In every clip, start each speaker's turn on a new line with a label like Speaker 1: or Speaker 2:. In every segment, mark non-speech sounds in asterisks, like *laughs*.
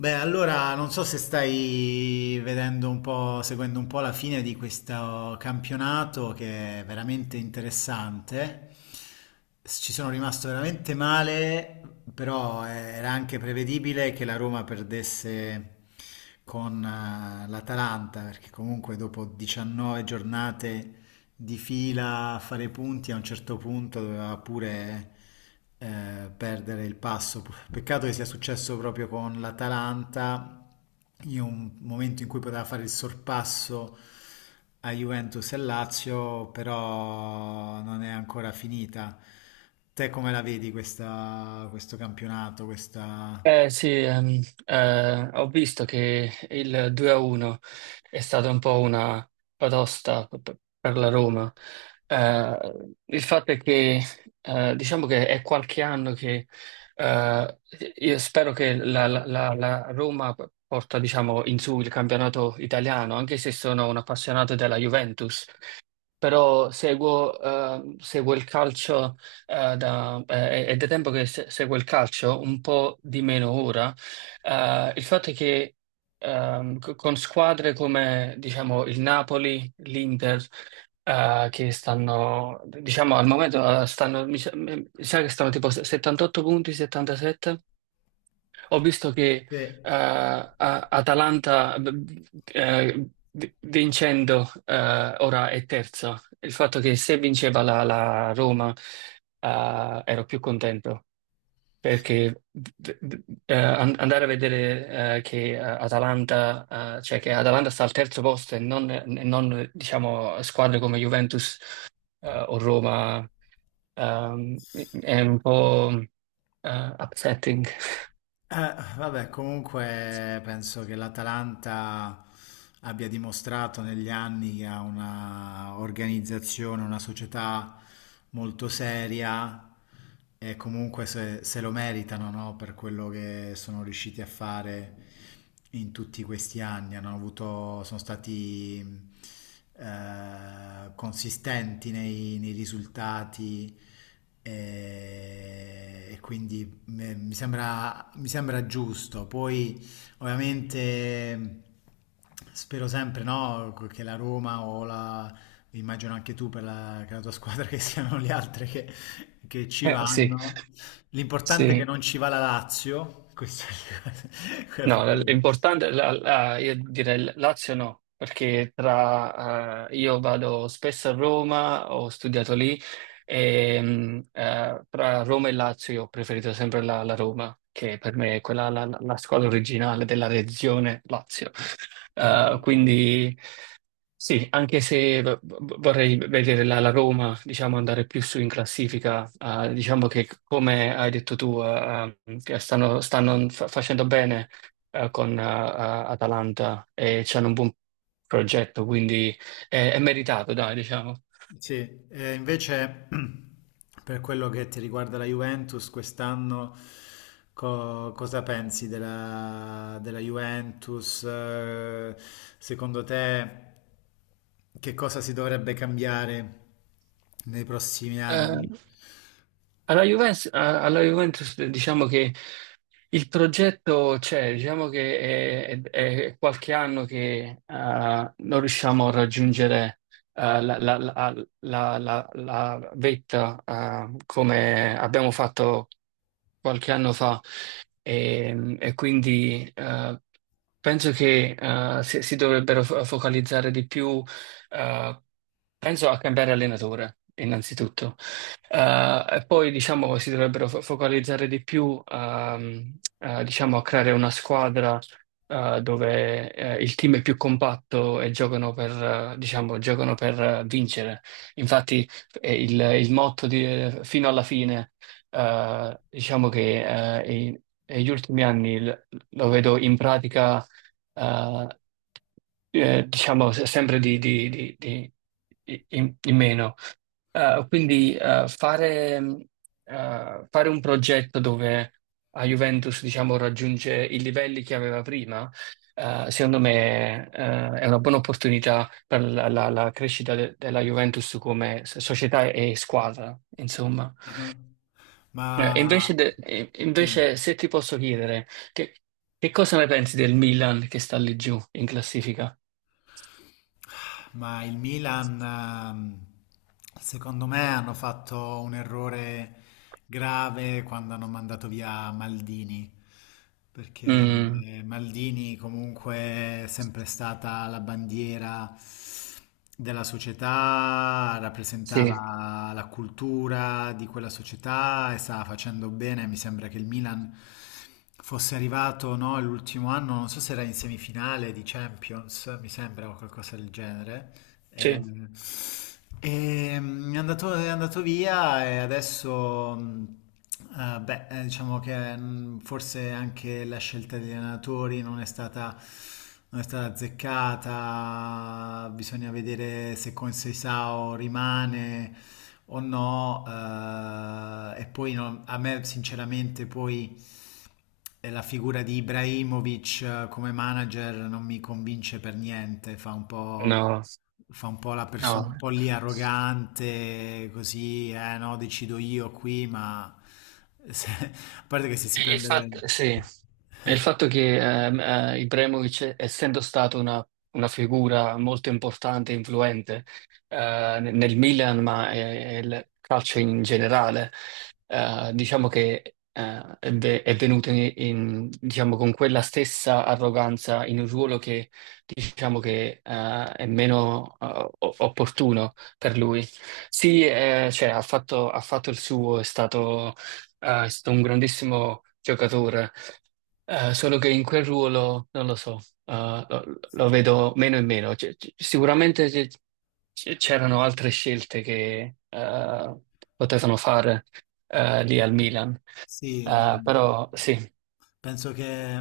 Speaker 1: Beh, allora non so se stai vedendo un po', seguendo un po' la fine di questo campionato che è veramente interessante. Ci sono rimasto veramente male, però era anche prevedibile che la Roma perdesse con l'Atalanta, perché comunque dopo 19 giornate di fila a fare i punti, a un certo punto doveva pure perdere il passo. Peccato che sia successo proprio con l'Atalanta, in un momento in cui poteva fare il sorpasso a Juventus e Lazio, però non è ancora finita. Te come la vedi questo campionato, questa...
Speaker 2: Eh sì, ehm, ho visto che il 2-1 è stata un po' una batosta per la Roma. Eh, il fatto è che diciamo che è qualche anno che eh, io spero che la Roma porta, diciamo, in su il campionato italiano, anche se sono un appassionato della Juventus, però seguo, seguo il calcio è da tempo che seguo il calcio, un po' di meno ora. Il fatto è che con squadre come, diciamo, il Napoli, l'Inter, che stanno, diciamo, al momento stanno, mi sa che stanno tipo 78 punti, 77. Ho visto che
Speaker 1: Sì.
Speaker 2: eh, a- Atalanta, vincendo, ora è terza. Il fatto che se vinceva la Roma, ero più contento perché andare a vedere che Atalanta, cioè che Atalanta sta al terzo posto e non, diciamo, squadre come Juventus o Roma ehm, è un po' upsetting. *laughs*
Speaker 1: Vabbè, comunque penso che l'Atalanta abbia dimostrato negli anni che ha una organizzazione, una società molto seria e comunque se lo meritano, no? Per quello che sono riusciti a fare in tutti questi anni. Hanno avuto, sono stati consistenti nei risultati e quindi mi sembra giusto, poi ovviamente spero sempre no, che la Roma o la, immagino anche tu per la, che la tua squadra che siano le altre che ci
Speaker 2: Sì,
Speaker 1: vanno. L'importante è che
Speaker 2: sì.
Speaker 1: non ci va la Lazio, questo è *laughs*
Speaker 2: No,
Speaker 1: quello che...
Speaker 2: io direi Lazio no, perché tra, io vado spesso a Roma, ho studiato lì, e, tra Roma e Lazio io ho preferito sempre la Roma, che per me è quella, la squadra originale della regione Lazio.
Speaker 1: Ah.
Speaker 2: Quindi sì, anche se vorrei vedere la Roma, diciamo, andare più su in classifica, diciamo che come hai detto tu, che stanno, facendo bene con Atalanta e c'hanno un buon progetto, quindi è meritato, dai, diciamo.
Speaker 1: Sì, e invece *clears throat* per quello che ti riguarda la Juventus, quest'anno cosa pensi della, della Juventus? Secondo te che cosa si dovrebbe cambiare nei prossimi
Speaker 2: Eh,
Speaker 1: anni?
Speaker 2: Alla Juventus, alla Juventus, diciamo che il progetto c'è, diciamo che è qualche anno che non riusciamo a raggiungere, eh, la, la- la- la vetta, come abbiamo fatto qualche anno fa, e quindi penso che si dovrebbero focalizzare di più, eh, penso a cambiare allenatore innanzitutto. E poi, diciamo, si dovrebbero focalizzare di più, diciamo, a creare una squadra dove il team è più compatto e giocano per, diciamo, giocano per vincere. Infatti il motto di, fino alla fine, diciamo che negli ultimi anni lo vedo in pratica, eh, diciamo, sempre in, in meno. Quindi fare, fare un progetto dove la Juventus, diciamo, raggiunge i livelli che aveva prima, secondo me è una buona opportunità per la crescita della Juventus come società e squadra, insomma.
Speaker 1: Ah,
Speaker 2: E invece,
Speaker 1: ma...
Speaker 2: e invece se ti posso chiedere, che, che cosa ne pensi del Milan che sta lì giù in classifica?
Speaker 1: Ma il Milan, secondo me, hanno fatto un errore grave quando hanno mandato via Maldini, perché
Speaker 2: Mm,
Speaker 1: Maldini comunque è sempre stata la bandiera della società,
Speaker 2: sì,
Speaker 1: rappresentava la cultura di quella società e stava facendo bene. Mi sembra che il Milan fosse arrivato, no, l'ultimo anno, non so se era in semifinale di Champions, mi sembra o qualcosa del genere.
Speaker 2: sì,
Speaker 1: Ehm, è andato via e adesso, beh, diciamo che forse anche la scelta degli allenatori non è stata, non è stata azzeccata, bisogna vedere se con Seisao rimane o no, e poi a me sinceramente poi... E la figura di Ibrahimovic come manager non mi convince per niente,
Speaker 2: no,
Speaker 1: fa un po' la persona
Speaker 2: no.
Speaker 1: un po' lì arrogante, così, eh no, decido io qui, ma se- *laughs* a parte che se si prende... le-
Speaker 2: Infatti, sì. E il fatto che Ibrahimovic, essendo stato una figura molto importante e influente nel nel Milan, ma il calcio in generale, diciamo che è venuto diciamo, con quella stessa arroganza in un ruolo che, diciamo che è meno opportuno per lui. Sì, cioè, ha fatto il suo, è stato un grandissimo giocatore, solo che in quel ruolo, non lo so, lo, lo vedo meno e meno. Sicuramente c'erano altre scelte che potevano fare lì al Milan.
Speaker 1: Sì, no. No.
Speaker 2: Però sì,
Speaker 1: Penso che,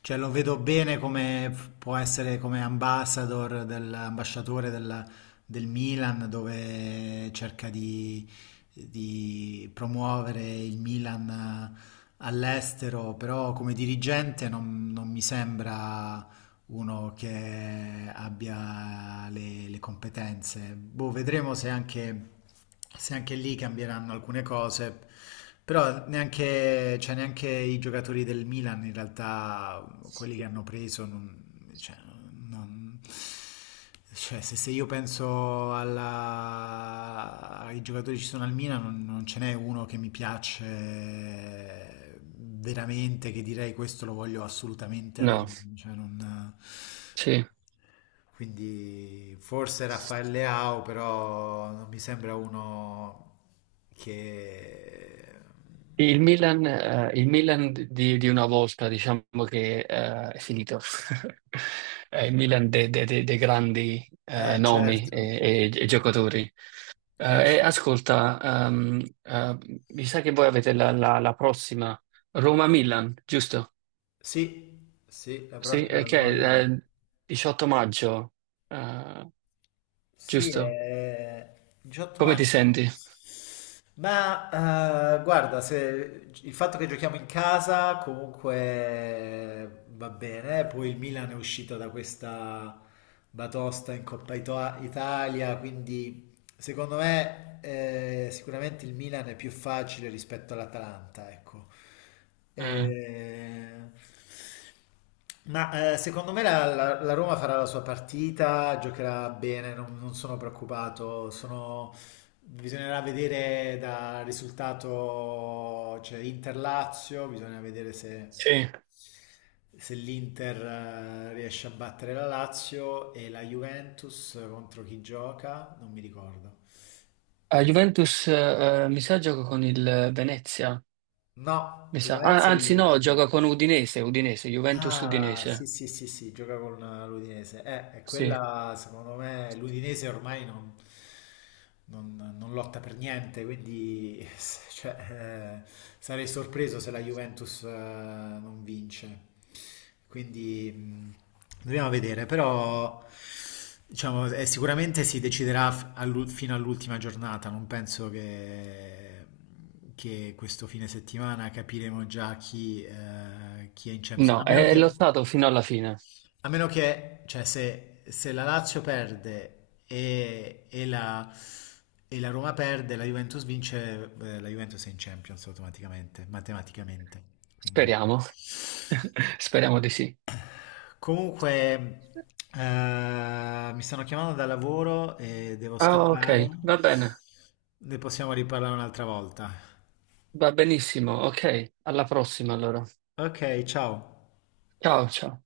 Speaker 1: cioè, lo vedo bene come può essere come ambassador ambasciatore del, del Milan, dove cerca di promuovere il Milan all'estero, però come dirigente non, non mi sembra uno che abbia le competenze. Boh, vedremo se anche, se anche lì cambieranno alcune cose. Però neanche, cioè, neanche i giocatori del Milan, in realtà, quelli che hanno preso, non, cioè, non- cioè, se io penso ai giocatori che ci sono al Milan, non, non ce n'è uno che mi piace veramente, che direi questo lo voglio assolutamente alla
Speaker 2: no,
Speaker 1: Roma. Cioè, non-
Speaker 2: sì.
Speaker 1: Quindi forse Raffaele Leao, però non mi sembra uno che...
Speaker 2: Il Milan di una volta, diciamo che è finito. *laughs* Il Milan dei grandi nomi
Speaker 1: Certo.
Speaker 2: e e giocatori.
Speaker 1: C-
Speaker 2: E ascolta, ehm, eh, mi sa che voi avete la prossima Roma-Milan, giusto?
Speaker 1: Sì, sì, la
Speaker 2: Sì,
Speaker 1: prossima è la
Speaker 2: che
Speaker 1: nuova
Speaker 2: è
Speaker 1: Milan.
Speaker 2: 18 maggio, eh,
Speaker 1: Sì,
Speaker 2: giusto?
Speaker 1: è 18
Speaker 2: Come ti
Speaker 1: maggio?
Speaker 2: senti?
Speaker 1: Ma guarda, il fatto che giochiamo in casa comunque va bene, eh. Poi il Milan è uscito da questa batosta in Coppa Italia, quindi secondo me, sicuramente il Milan è più facile rispetto all'Atalanta, ecco.
Speaker 2: Mm,
Speaker 1: Eh, ma secondo me la Roma farà la sua partita, giocherà bene, non, non sono preoccupato. Sono, bisognerà vedere dal risultato, cioè Inter-Lazio, bisogna vedere se,
Speaker 2: sì.
Speaker 1: se l'Inter riesce a battere la Lazio e la Juventus contro chi gioca, non mi ricordo.
Speaker 2: A
Speaker 1: Il-
Speaker 2: Juventus, mi sa, gioca con il Venezia,
Speaker 1: No,
Speaker 2: mi
Speaker 1: il
Speaker 2: sa. Ah,
Speaker 1: Venezia è
Speaker 2: anzi, no,
Speaker 1: l'ultimo.
Speaker 2: gioca con Udinese, Udinese,
Speaker 1: Ah, sì,
Speaker 2: Juventus-Udinese.
Speaker 1: sì, sì, sì, gioca con l'Udinese. E
Speaker 2: Sì,
Speaker 1: quella, secondo me, l'Udinese ormai non, non lotta per niente, quindi *laughs* s- cioè, sarei sorpreso se la Juventus, non vince. Quindi, dobbiamo vedere, però, diciamo, sicuramente si deciderà fino all'ultima giornata, non penso che questo fine settimana capiremo già chi, chi è in Champions.
Speaker 2: no, è lottato fino alla fine.
Speaker 1: A meno che, cioè, se la Lazio perde e la Roma perde, la Juventus vince, la Juventus è in Champions automaticamente, matematicamente. Quindi...
Speaker 2: Speriamo, *laughs* speriamo di sì.
Speaker 1: Comunque, mi stanno chiamando da lavoro e devo
Speaker 2: Ah, ok,
Speaker 1: scappare.
Speaker 2: va bene.
Speaker 1: Ne possiamo riparlare un'altra volta.
Speaker 2: Va benissimo, ok. Alla prossima allora.
Speaker 1: Ok, ciao.
Speaker 2: Ciao, ciao.